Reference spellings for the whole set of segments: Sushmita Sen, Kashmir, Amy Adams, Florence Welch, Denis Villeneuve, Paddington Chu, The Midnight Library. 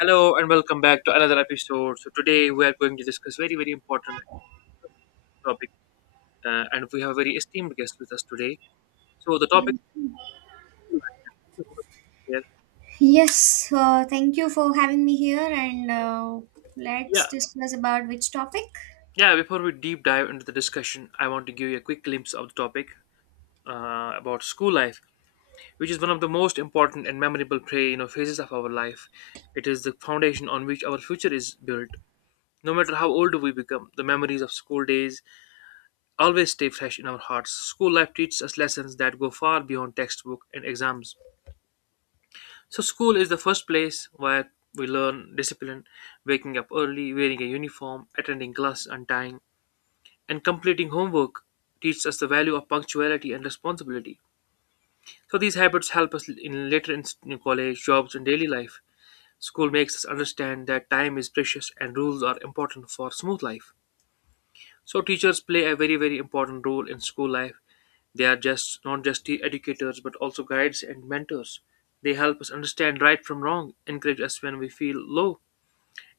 Hello and welcome back to another episode. So today we are going to discuss very important topic, and we have a very esteemed guest with us today. So the topic. Thank- Yes, Thank you for having me here, and let's Yeah, discuss about which topic. yeah. Before we deep dive into the discussion, I want to give you a quick glimpse of the topic about school life, which is one of the most important and memorable phases of our life. It is the foundation on which our future is built. No matter how old we become, the memories of school days always stay fresh in our hearts. School life teaches us lessons that go far beyond textbook and exams. So, school is the first place where we learn discipline, waking up early, wearing a uniform, attending class on time, and completing homework teaches us the value of punctuality and responsibility. So, these habits help us in later in college, jobs, and daily life. School makes us understand that time is precious and rules are important for smooth life. So teachers play a very important role in school life. They are just not just the educators but also guides and mentors. They help us understand right from wrong, encourage us when we feel low,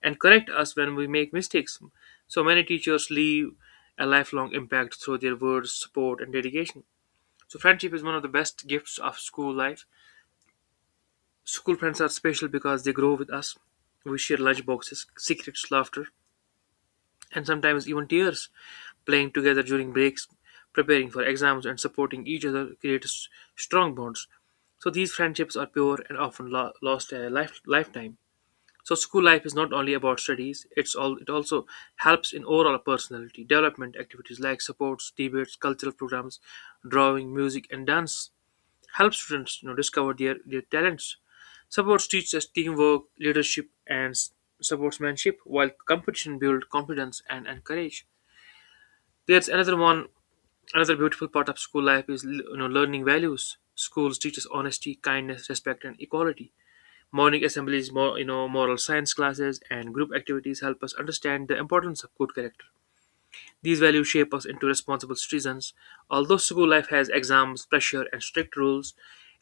and correct us when we make mistakes. So many teachers leave a lifelong impact through their words, support, and dedication. So friendship is one of the best gifts of school life. School friends are special because they grow with us. We share lunch boxes, secrets, laughter, and sometimes even tears, playing together during breaks, preparing for exams, and supporting each other creates strong bonds. So these friendships are pure and often lost a lifetime. So school life is not only about studies; it also helps in overall personality development activities like sports, debates, cultural programs, drawing, music, and dance help students discover their talents supports teaches teamwork, leadership, and sportsmanship, while competition builds confidence and courage. There's another one Another beautiful part of school life is, learning values. Schools teaches honesty, kindness, respect, and equality. Morning assemblies, more you know moral science classes, and group activities help us understand the importance of good character. These values shape us into responsible citizens. Although school life has exams, pressure, and strict rules,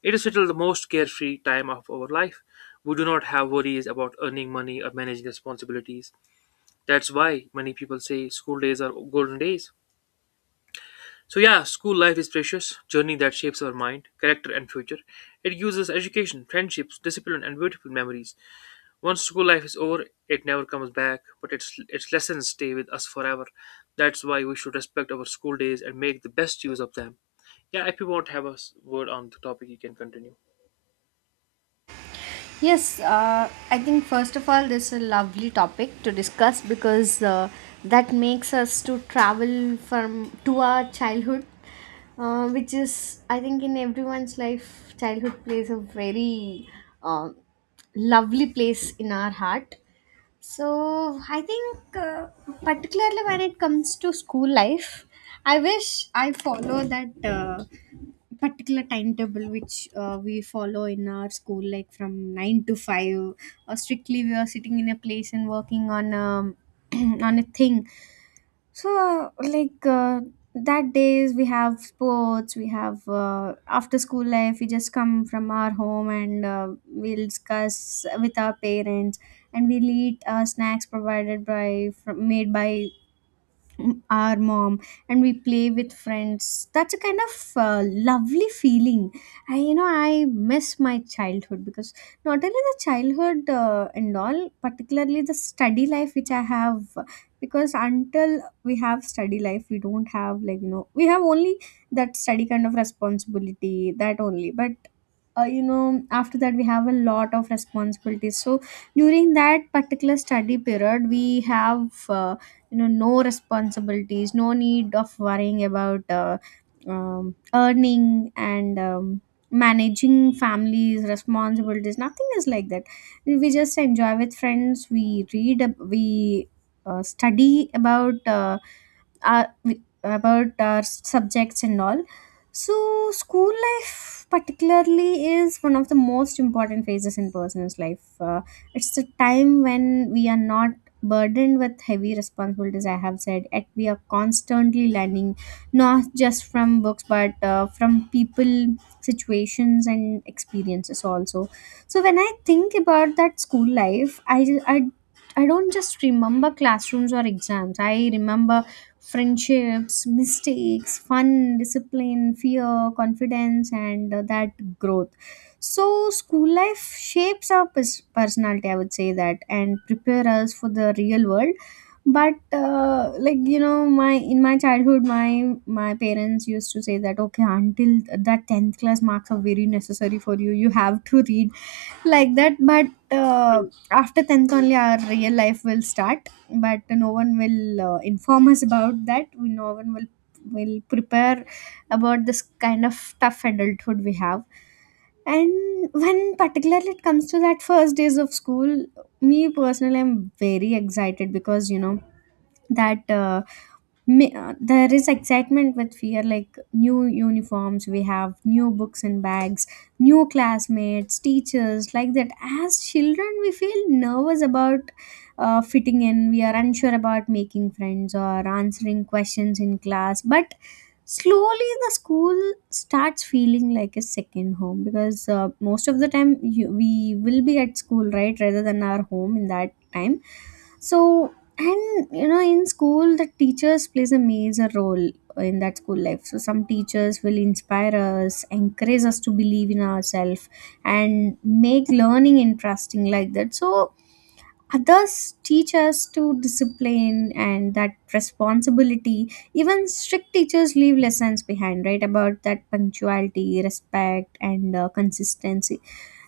it is still the most carefree time of our life. We do not have worries about earning money or managing responsibilities. That's why many people say school days are golden days. So yeah, school life is precious journey that shapes our mind, character, and future. It gives us education, friendships, discipline, and beautiful memories. Once school life is over, it never comes back, but its lessons stay with us forever. That's why we should respect our school days and make the best use of them. Yeah, if you want to have a word on the topic, you can continue. Yes, I think first of all, this is a lovely topic to discuss because that makes us to travel from to our childhood, which is I think in everyone's life, childhood plays a very uh, lovely place in our heart. So I think, particularly when it comes to school life, I wish I follow that particular timetable which we follow in our school, like from 9 to 5. Or strictly, we are sitting in a place and working on on a thing. So, that days we have sports, we have after school life, we just come from our home and we'll discuss with our parents, and we'll eat snacks provided by from, made by our mom, and we play with friends. That's a kind of uh, lovely feeling. I you know i miss my childhood because not only the childhood and all, particularly the study life which I have, because until we have study life we don't have, like, you know, we have only that study kind of responsibility, that only. But you know, after that we have a lot of responsibilities. So during that particular study period we have, you know, no responsibilities, no need of worrying about earning and managing families responsibilities, nothing is like that. We just enjoy with friends, we study about our, about our subjects and all. So, school life, particularly, is one of the most important phases in person's life. It's the time when we are not burdened with heavy responsibilities, I have said, and we are constantly learning, not just from books but from people, situations, and experiences also. So, when I think about that school life, I don't just remember classrooms or exams. I remember friendships, mistakes, fun, discipline, fear, confidence, and that growth. So, school life shapes our personality, I would say that, and prepare us for the real world. But like you know, my in my childhood, my parents used to say that, okay, until that 10th class marks are very necessary for you. You have to read like that. But True. after 10th only, our real life will start, but no one will inform us about that. No one will prepare about this kind of tough adulthood we have. And when particularly it comes to that first days of school, me personally, I'm very excited because, you know, that there is excitement with fear, like new uniforms, we have new books and bags, new classmates, teachers, like that. As children we feel nervous about fitting in, we are unsure about making friends or answering questions in class. But slowly the school starts feeling like a second home, because most of the time we will be at school, right, rather than our home in that time. So, and you know, in school the teachers plays a major role in that school life. So some teachers will inspire us, encourage us to believe in ourselves, and make learning interesting, like that. So others teach us to discipline and that responsibility. Even strict teachers leave lessons behind, right, about that punctuality, respect, and consistency.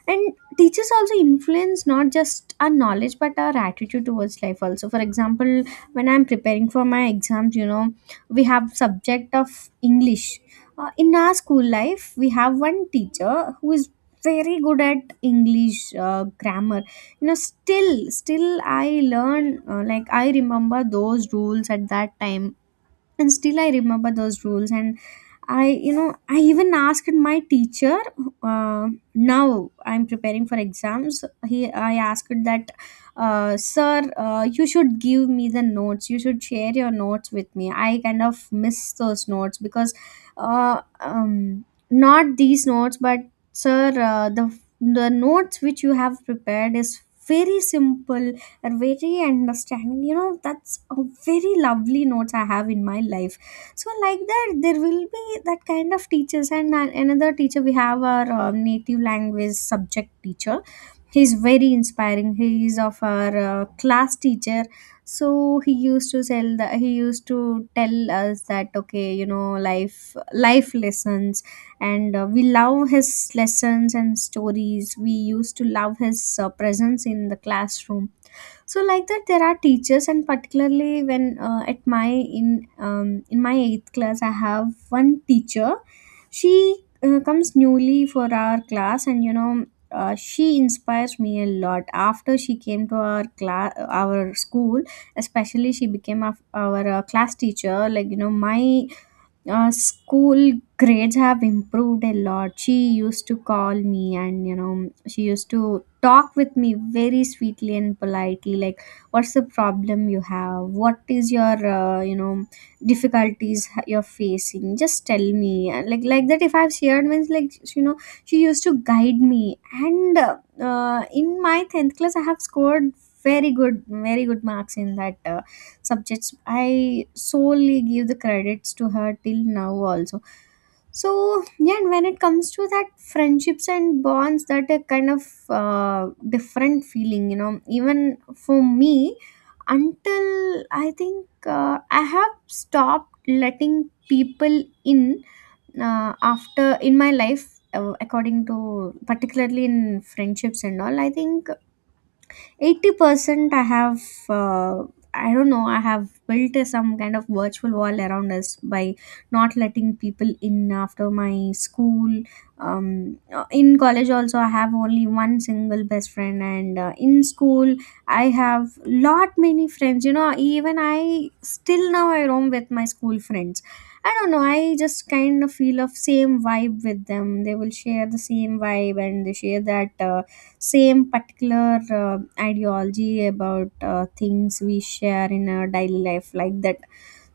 And teachers also influence not just our knowledge but our attitude towards life also. For example, when I'm preparing for my exams, you know, we have subject of English. In our school life we have one teacher who is very good at English grammar. You know, still I learn, like I remember those rules at that time, and still I remember those rules. And I you know I even asked my teacher, uh, now I'm preparing for exams. He i asked that, sir, you should give me the notes, you should share your notes with me. I kind of miss those notes because not these notes, but sir, the notes which you have prepared is very simple and very understanding, you know. That's a very lovely notes I have in my life. So like that there will be that kind of teachers. And another teacher we have, our native language subject teacher, he's very inspiring. He is of our class teacher. So he used to tell the, he used to tell us that, okay, you know, life lessons. And we love his lessons and stories. We used to love his presence in the classroom. So like that there are teachers. And particularly when at my in my 8th class I have one teacher. She comes newly for our class, and you know, she inspires me a lot. After she came to our class, our school, especially, she became our, our class teacher. Like you know, my school grades have improved a lot. She used to call me and, you know, she used to talk with me very sweetly and politely, like, what's the problem you have? What is your, you know, difficulties you're facing? Just tell me. And like that, if I've shared, means, like, you know, she used to guide me. And in my 10th class, I have scored very good, very good marks in that. Subjects. I solely give the credits to her till now also. So yeah, and when it comes to that friendships and bonds, that a kind of different feeling, you know. Even for me, until I think I have stopped letting people in after in my life, according to particularly in friendships and all, I think 80% I have, uh, I don't know, I have built some kind of virtual wall around us by not letting people in after my school. In college also I have only one single best friend, and in school I have lot many friends. You know, even I still now I roam with my school friends. I don't know, I just kind of feel of same vibe with them. They will share the same vibe, and they share that same particular ideology about things we share in our daily life, like that.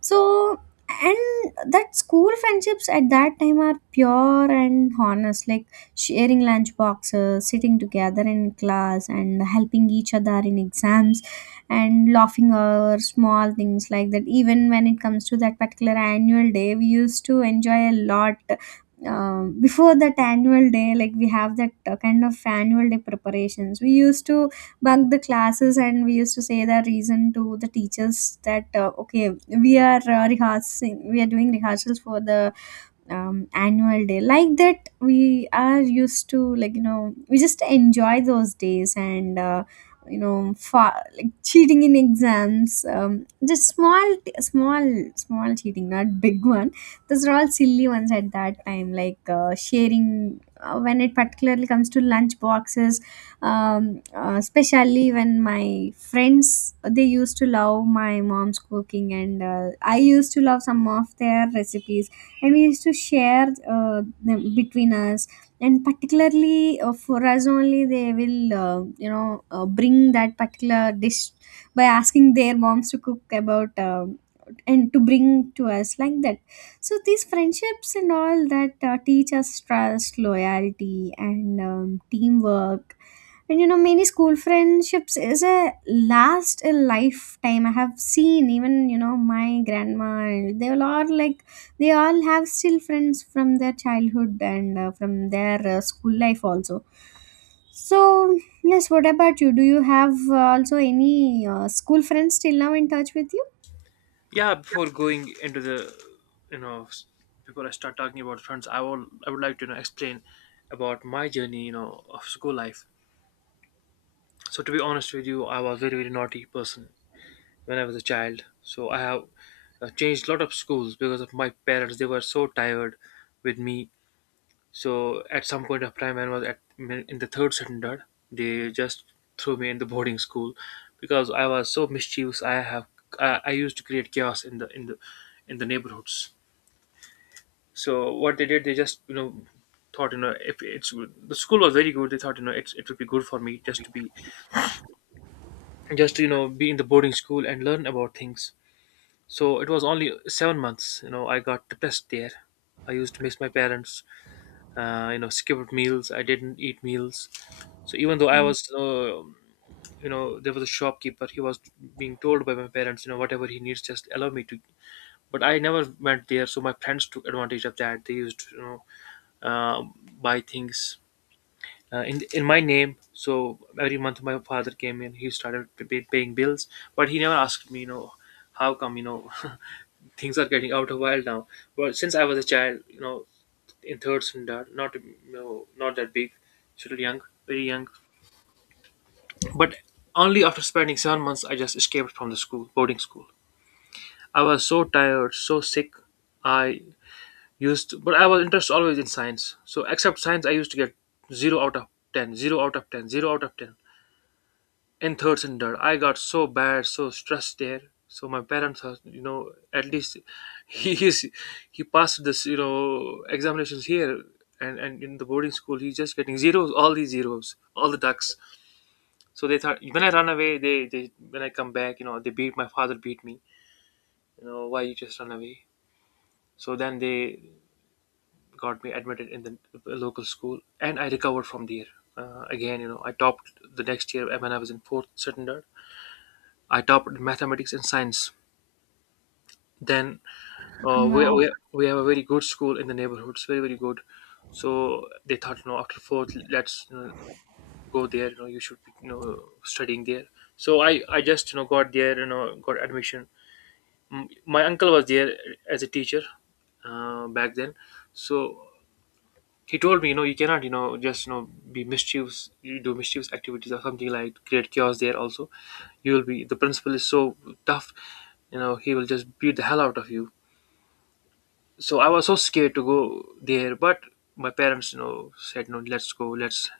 So, and that school friendships at that time are pure and honest, like sharing lunch boxes, sitting together in class, and helping each other in exams, and laughing over small things, like that. Even when it comes to that particular annual day, we used to enjoy a lot. Before that annual day, like we have that kind of annual day preparations, we used to bunk the classes, and we used to say the reason to the teachers, that okay, we are rehearsing, we are doing rehearsals for the annual day. Like that we are used to, like you know, we just enjoy those days. And you know, like cheating in exams, just small cheating, not big one. Those are all silly ones at that time. Like sharing, when it particularly comes to lunch boxes, especially when my friends, they used to love my mom's cooking, and I used to love some of their recipes, and we used to share uh, them between us. And particularly for us only, they will you know, bring that particular dish by asking their moms to cook about and to bring to us, like that. So these friendships and all that teach us trust, loyalty, and teamwork. And you know, many school friendships is a last a lifetime. I have seen, even you know, my grandma and they all are like, they all have still friends from their childhood, and from their school life also. So, yes, what about you? Do you have also any school friends still now in touch with you? Yeah, before going into the, you know, s- before I start talking about friends, I would like to, explain about my journey, of school life. So to be honest with you, I was very naughty person when I was a child. So I have changed a lot of schools because of my parents. They were so tired with me. So at some point of time, when I was at in the third standard, they just threw me in the boarding school because I was so mischievous. I used to create chaos in the in the in the neighborhoods. So what they did, they just, thought, if it's, the school was very good. They thought, it's it would be good for me just to be, just to, you know, be in the boarding school and learn about things. So it was only 7 months. You know, I got depressed there. I used to miss my parents. You know, skipped meals. I didn't eat meals. So even though I was, you know, there was a shopkeeper, he was being told by my parents, you know, whatever he needs, just allow me to. But I never went there, so my friends took advantage of that. They used to, you know, uh, buy things in my name. So every month my father came in, he started paying bills, but he never asked me, you know, how come, you know, things are getting out of wild now. Well, since I was a child, you know, in third standard, not, you know, not that big, still young, very young. But only after spending 7 months I just escaped from the school, boarding school. I was so tired, so sick. I used, but I was interested always in science. So except science, I used to get zero out of ten, zero out of ten, zero out of ten. In third standard, I got so bad, so stressed there. So my parents are, you know, at least he is, he passed this, you know, examinations here, and in the boarding school, he's just getting zeros, all these zeros, all the ducks. So they thought when I run away, they when I come back, you know, they beat, my father beat me. You know, why you just run away? So then they got me admitted in the local school, and I recovered from there. Again, you know, I topped the next year when I was in fourth standard. I topped mathematics and science. Then Wow. We have a very good school in the neighborhood. It's very good. So they thought, you know, after fourth, let's, you know, go there. You know, you should be, you know, studying there. So I just, you know, got there. You know, got admission. Mm, my uncle was there as a teacher back then. So he told me, you know, you cannot, you know, just, you know, be mischievous. You do mischievous activities or something, like create chaos there also, you will be, the principal is so tough, you know, he will just beat the hell out of you. So I was so scared to go there. But my parents, you know, said no, let's go, let's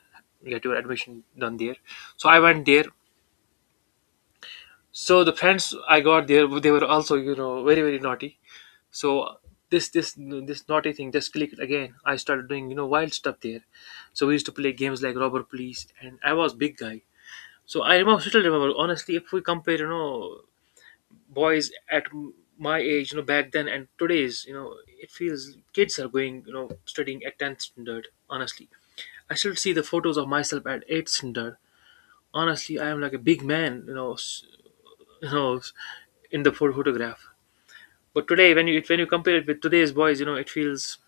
get your admission done there. So I went there. So the friends I got there, they were also, you know, very naughty. So this naughty thing just clicked again. I started doing, you know, wild stuff there. So we used to play games like robber police, and I was big guy. So I remember, still remember honestly, if we compare, you know, boys at my age, you know, back then and today's, you know, it feels kids are going, you know, studying at 10th standard honestly. I still see the photos of myself at 8th standard. Honestly, I am like a big man, you know, you know, in the photograph. But today, when you compare it with today's boys, you know it feels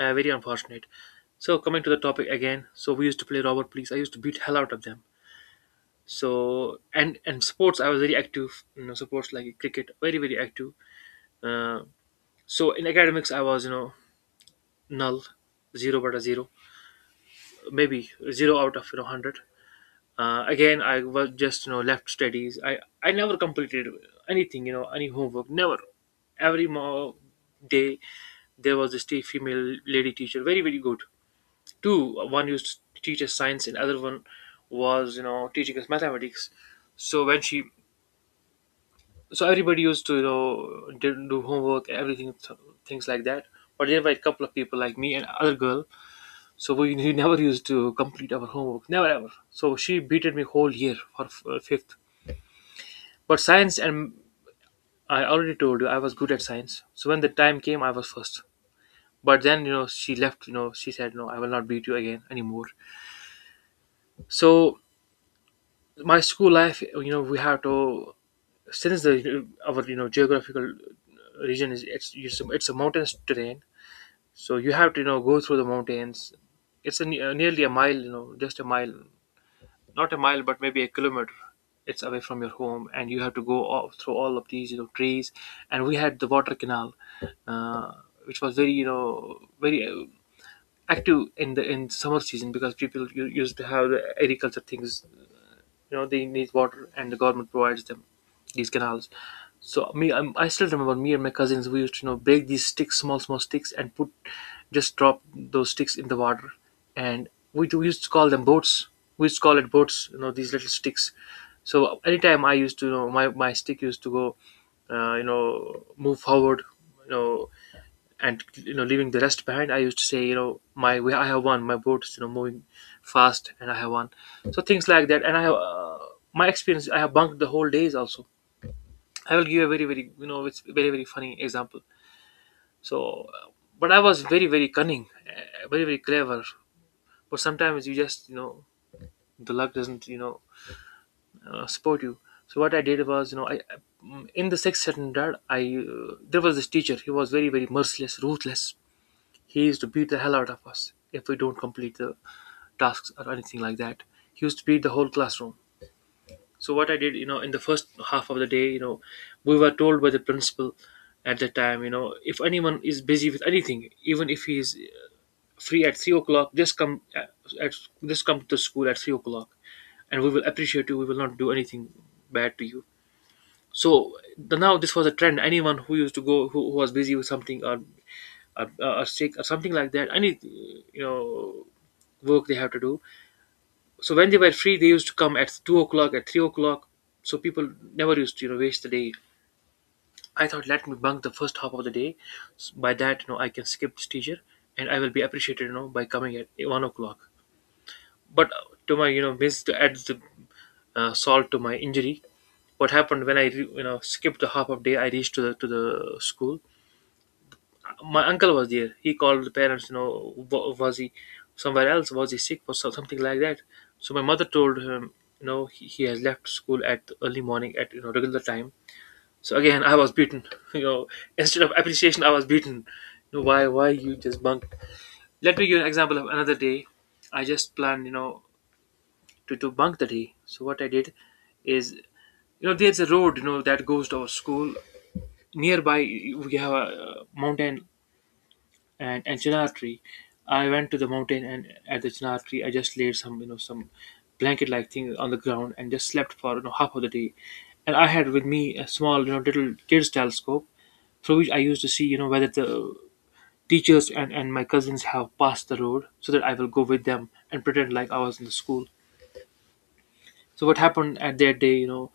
very unfortunate. So coming to the topic again, so we used to play robber police. I used to beat hell out of them. So and sports, I was very active. You know, sports like cricket, very active. Uh, so in academics, I was, you know, null, zero, but a zero, maybe zero out of, you know, hundred. Again, I was just, you know, left studies. I never completed anything, you know, any homework, never. every mo- day there was this female lady teacher, very very good. Two, one used to teach us science and other one was, you know, teaching us mathematics. So when she, so everybody used to, you know, do homework, everything, things like that. But there were a couple of people like me and other girl. So we never used to complete our homework, never ever. So she beated me whole year for fifth. But science, and I already told you I was good at science. So when the time came, I was first. But then, you know, she left. You know, she said no, I will not beat you again anymore. So my school life, you know, we have to, since the our, you know, geographical region is, it's a mountainous terrain. So you have to, you know, go through the mountains. It's a, nearly a mile, just a mile, not a mile but maybe a kilometer. It's away from your home, and you have to go all, through all of these trees. And we had the water canal, uh, which was very very active in the in summer season, because people used to have the agriculture things. You know they need water, and the government provides them these canals. So me, I still remember, me and my cousins, we used to break these sticks, small small sticks, and put, just drop those sticks in the water. And we used to call them boats. We used to call it boats, you know, these little sticks. So anytime I used to, my stick used to go, move forward, you know, and you know, leaving the rest behind, I used to say, you know, I have one. My boat is, you know, moving fast, and I have one. So things like that. And I have, my experience, I have bunked the whole days also. I will give a very very, you know, it's very very funny example. So, but I was very very cunning, very very clever. But sometimes you just, you know, the luck doesn't, you know, support you. So what I did was, you know, in the sixth standard, I there was this teacher. He was very very merciless, ruthless. He used to beat the hell out of us if we don't complete the tasks or anything like that. He used to beat the whole classroom. So what I did, you know, in the first half of the day, you know, we were told by the principal at the time, you know, if anyone is busy with anything, even if he is free at 3 o'clock, just come at just come to school at 3 o'clock, and we will appreciate you. We will not do anything bad to you. So the, now this was a trend. Anyone who used to go, who was busy with something, or sick or something like that, any, you know, work they have to do, so when they were free they used to come at 2 o'clock, at 3 o'clock. So people never used to, you know, waste the day. I thought, let me bunk the first half of the day. By that, you know, I can skip this teacher, and I will be appreciated, you know, by coming at 1 o'clock. But to my, you know, miss, to add the salt to my injury, what happened, when I you know, skipped the half of day, I reached to the school. My uncle was there. He called the parents, you know, was he somewhere else? Was he sick? Was something like that? So my mother told him, you know, he has left school at early morning, at, you know, regular time. So again, I was beaten. You know, instead of appreciation, I was beaten. You know, why? Why you just bunk? Let me give an example of another day. I just planned, you know, to bunk the day. So what I did is, you know, there's a road, you know, that goes to our school nearby. We have a, mountain, and chinar tree. I went to the mountain, and at the chinar tree, I just laid some, you know, some blanket like thing on the ground, and just slept for, you know, half of the day. And I had with me a small, you know, little kid's telescope, through which I used to see, you know, whether the teachers and my cousins have passed the road, so that I will go with them and pretend like I was in the school. So what happened at that day, you know,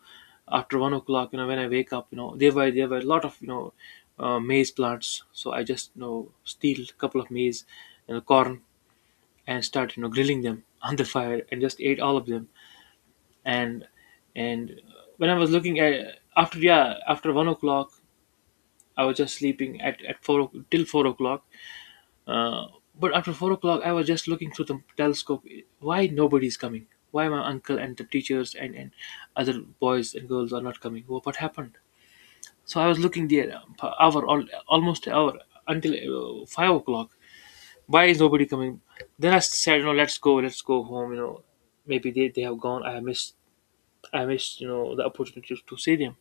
after 1 o'clock, you know, when I wake up, you know, there were, there were a lot of, you know, maize plants. So I just, you know, steal a couple of maize and corn, and start, you know, grilling them on the fire, and just ate all of them. and and when I was looking at, after, yeah, after 1 o'clock, I was just sleeping at, four till 4 o'clock. uh, but after 4 o'clock, I was just looking through the telescope. Why nobody's coming? Why my uncle and the teachers and other boys and girls are not coming? Well, what happened? So I was looking there, per hour, almost an hour, until 5 o'clock. Why is nobody coming? Then I said, you know, let's go home. You know, maybe they have gone. I missed, you know, the opportunity to see them.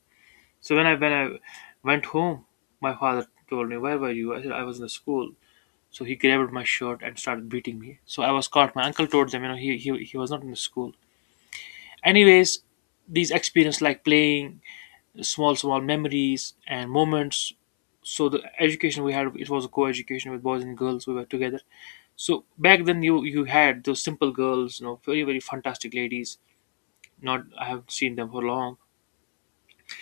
So when I, when I went home, my father told me, where were you? I said, I was in the school. So he grabbed my shirt and started beating me. So I was caught. My uncle told them, you know, he was not in the school. Anyways, these experiences, like playing, small small memories and moments. So the education we had, it was a co-education with boys and girls. We were together, so back then, you had those simple girls, you know, very very fantastic ladies. Not I have seen them for long.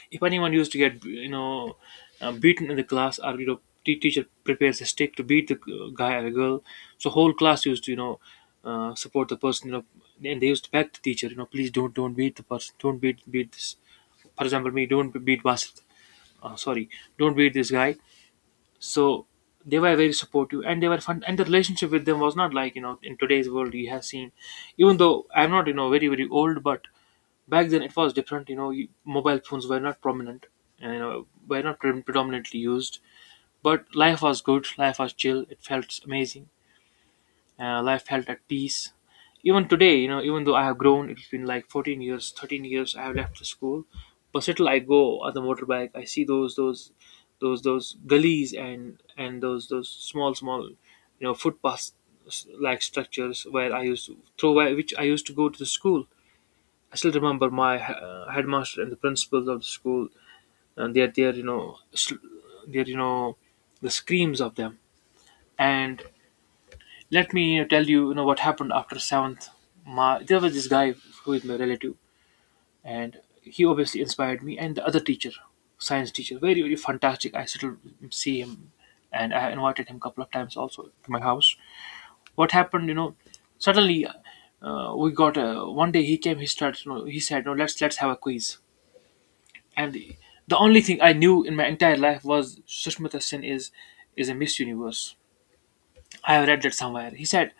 If anyone used to get, you know, beaten in the class, or, you know, teacher prepares a stick to beat the guy or girl, so whole class used to, you know, support the person. You know, and they used to beg the teacher, you know, please don't beat the person, don't beat this. For example, me, don't beat Basit. Sorry, don't beat this guy. So they were very supportive, and they were fun, and the relationship with them was not like, you know, in today's world you have seen. Even though I'm not, you know, very very old, but back then it was different, you know. Mobile phones were not prominent, and, you know, were not predominantly used. But life was good, life was chill, it felt amazing. Life felt at peace. Even today, you know, even though I have grown, it's been like 14 years, 13 years I have left the school. But still I go on the motorbike, I see those those gullies, and those small small, you know, footpaths like structures where I used to, through which I used to go to the school. I still remember my headmaster and the principals of the school, and their their, you know, the screams of them. And let me, you know, tell you, you know, what happened after seventh. There was this guy who is my relative, and he obviously inspired me. And the other teacher, science teacher, very very fantastic. I still see him, and I invited him a couple of times also to my house. What happened, you know, suddenly, we got, one day he came. He started, you know, he said, "No, let's have a quiz." And the only thing I knew in my entire life was Sushmita Sen is a Miss Universe. I have read that somewhere. He said,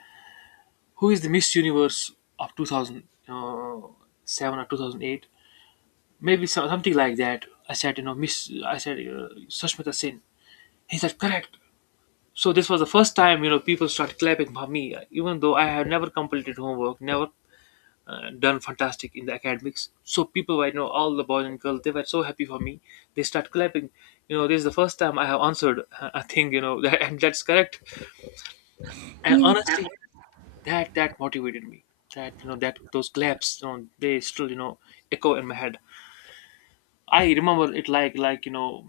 who is the Miss Universe of 2007 or 2008? Maybe something like that. I said, you know, Miss, I said, Sushmita Sen. He said, correct. So this was the first time, you know, people started clapping for me, even though I had never completed homework, never done fantastic in the academics. So people were, you know, all the boys and girls, they were so happy for me. They start clapping. You know, this is the first time I have answered a thing, you know, and that's correct. And Yes. honestly, that motivated me, that, you know, that those claps, you know, they still, you know, echo in my head. I remember it like, you know,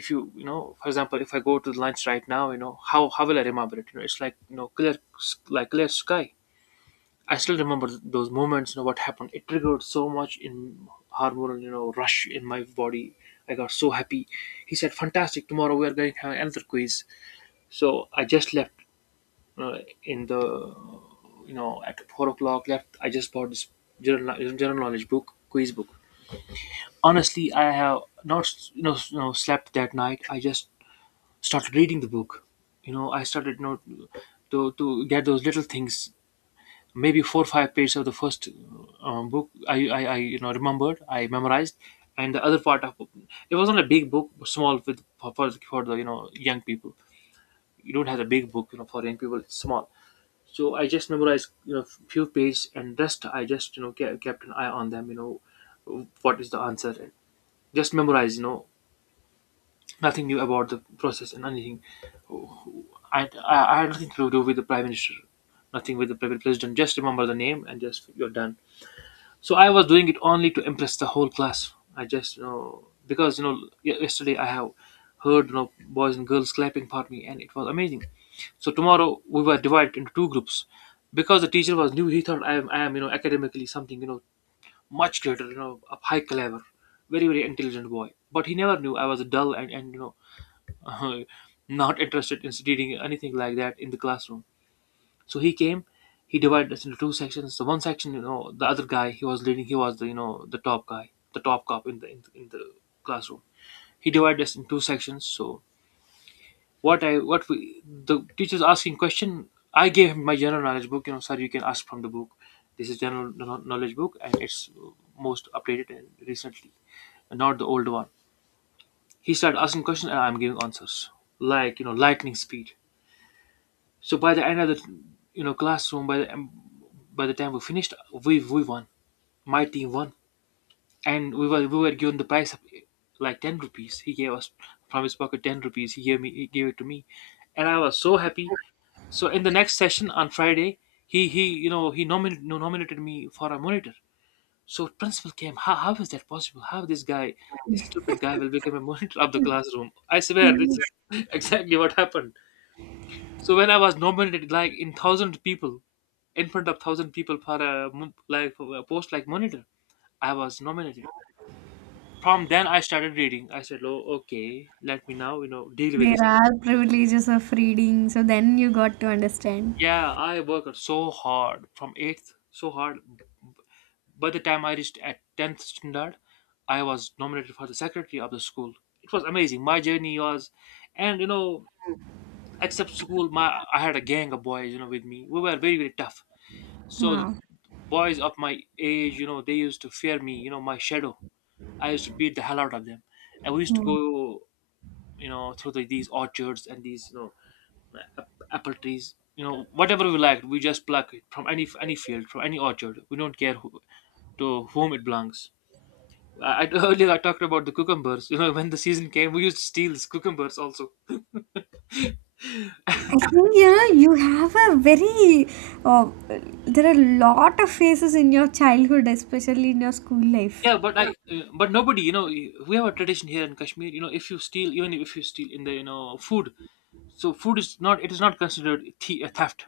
if you, you know, for example, if I go to lunch right now, you know, how will I remember it? You know, it's like, you know, clear like clear sky. I still remember those moments, you know, what happened. It triggered so much in hormonal, you know, rush in my body. I got so happy. He said, fantastic, tomorrow we are going to have another quiz. So I just left, uh, in the, you know, at 4 o'clock left. I just bought this general knowledge book, quiz book. Honestly, I have not, you know, you know, slept that night. I just started reading the book. You know, I started, you know, to get those little things. Maybe four or five pages of the first book, I, you know, remembered. I memorized, and the other part of it, wasn't a big book, small, with, for, for the, you know, young people. You don't have a big book, you know, for young people. It's small. So I just memorized, you know, few pages, and rest I just, you know, kept an eye on them, you know, what is the answer. And Just memorize, you know, nothing new about the process and anything. I had nothing to do with the prime minister, nothing with the president. Just remember the name and just you're done. So I was doing it only to impress the whole class. I just you know because yesterday I have heard you know boys and girls clapping for me, and it was amazing. So tomorrow we were divided into two groups because the teacher was new. He thought I am you know academically something, you know, much greater, you know, a high caliber, very very intelligent boy. But he never knew I was dull and you know not interested in studying anything like that in the classroom. So he came, he divided us into two sections. So one section, you know, the other guy, he was leading, he was the you know the top guy, the top cop in in the classroom. He divided us in two sections. So what we, the teacher's asking question, I gave him my general knowledge book. You know, sir, you can ask from the book. This is general knowledge book, and it's most updated and recently, not the old one. He started asking questions, and I'm giving answers like you know lightning speed. So by the end of the you know classroom, by the time we finished, we won. My team won, and we were given the prize of like ten rupees. He gave us from his pocket ten rupees. He gave it to me, and I was so happy. So in the next session on Friday, he you know he nominated me for a monitor. So principal came. How is that possible? How this guy, this stupid guy, will become a monitor of the classroom? I swear this is exactly what happened. So when I was nominated, like in thousand people, in front of thousand people for a like for a post like monitor, I was nominated. From then, I started reading. I said, "Oh, okay, let me now you know deal with There this." are privileges of reading, so then you got to understand. Yeah, I worked so hard from eighth, so hard. By the time I reached at tenth standard, I was nominated for the secretary of the school. It was amazing. My journey was, and you know, except school, my I had a gang of boys, you know, with me. We were very very tough. So Wow. boys of my age, you know, they used to fear me, you know, my shadow. I used to beat the hell out of them. And we used to Hmm. go, you know, through the, these orchards and these, you know, apple trees, you know, whatever we liked, we just pluck it from any field, from any orchard. We don't care who, to whom it belongs. Earlier I talked about the cucumbers. You know, when the season came, we used to steal these cucumbers also. I think you know you have a very uh, there are a lot of phases in your childhood, especially in your school life. Yeah, but but nobody, you know, we have a tradition here in Kashmir. You know, if you steal, even if you steal in the, you know, food, so food is not, it is not considered a theft.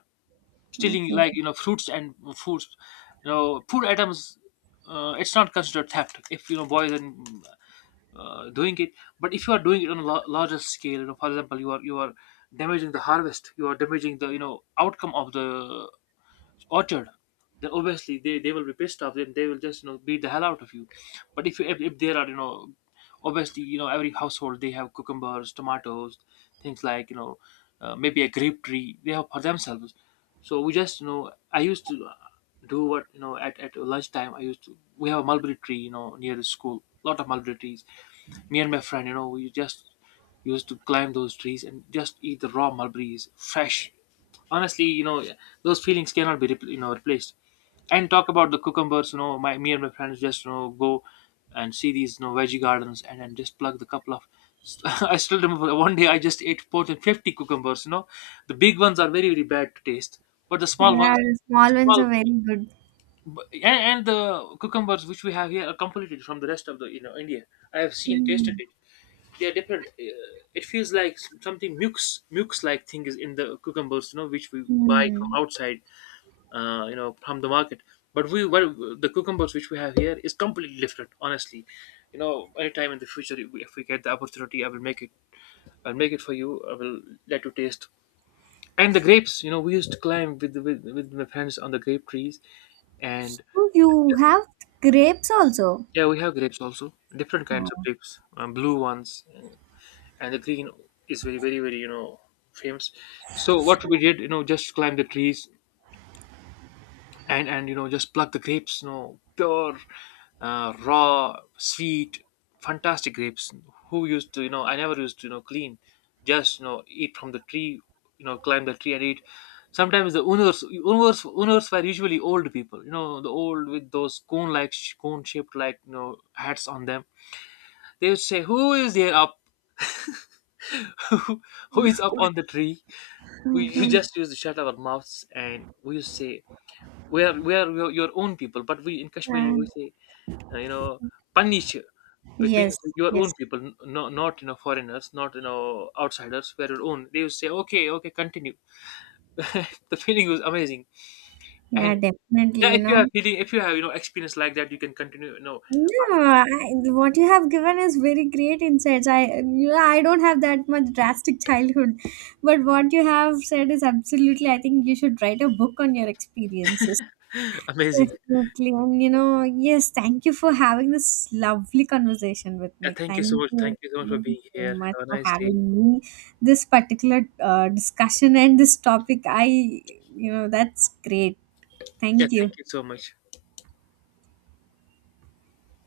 Stealing Okay. like you know fruits and foods, you know, food items, it's not considered theft if you know boys and doing it. But if you are doing it on a larger scale, you know, for example, you are damaging the harvest, you are damaging the you know outcome of the orchard, then obviously, they will be pissed off, then they will just you know beat the hell out of you. But if there are you know obviously you know every household, they have cucumbers, tomatoes, things like you know maybe a grape tree they have for themselves. So we just you know I used to do what you know at lunchtime, I used to, we have a mulberry tree you know near the school, lot of mulberry trees. Me and my friend, you know, we just used to climb those trees and just eat the raw mulberries, fresh. Honestly, you know, those feelings cannot be you know replaced. And talk about the cucumbers, you know, my me and my friends just you know go and see these you know veggie gardens and just pluck the couple of. I still remember one day I just ate more than 50 cucumbers. You know, the big ones are very very bad to taste, but the small Yeah, ones, the small ones small, are very good. but, and, and the cucumbers which we have here are completely from the rest of the you know India. I have seen, tasted Hmm. it. They are different. It feels like something mucus like thing is in the cucumbers, you know, which we buy from Hmm. outside, you know, from the market. But we, well, the cucumbers which we have here is completely different. Honestly, you know, anytime in the future, if we get the opportunity, I will make it. I'll make it for you. I will let you taste. And the grapes, you know, we used to climb with my friends on the grape trees, and So you have grapes also. yeah, we have grapes also, different kinds of Oh, grapes, blue ones, and the green is very, very, very, you know, famous. So what we did, you know, just climb the trees and you know just pluck the grapes, you know, pure, raw, sweet, fantastic grapes. Who used to, you know, I never used to, you know, clean, just you know, eat from the tree, you know, climb the tree and eat. Sometimes the owners were usually old people, you know, the old with those cone-like, cone-shaped like, you know, hats on them. They would say, "Who is there up? Who is up on the tree?" We, you okay, just used to shut our mouths, and we used to say, "We are your own people." But we in Kashmiri uh, we say, you know, "Panish." It yes, means your yes. own people, no, not you know foreigners, not you know outsiders. We're your own. They would say, "Okay, okay, continue." The feeling was amazing, and Yeah, definitely, yeah, you if you know. have feeling, if you have you know experience like that, you can continue. You know, No, I, what you have given is very great insights. I, you know, I don't have that much drastic childhood, but what you have said is absolutely, I think you should write a book on your experiences. amazing. Absolutely. And you know, yes, thank you for having this lovely conversation with Yeah, me. thank you so Thank much. you. Thank you so much for Thank you being so here. much Have a for nice having day. me. This particular discussion and this topic, I, you know, that's great. Yeah, Thank thank you. you so much.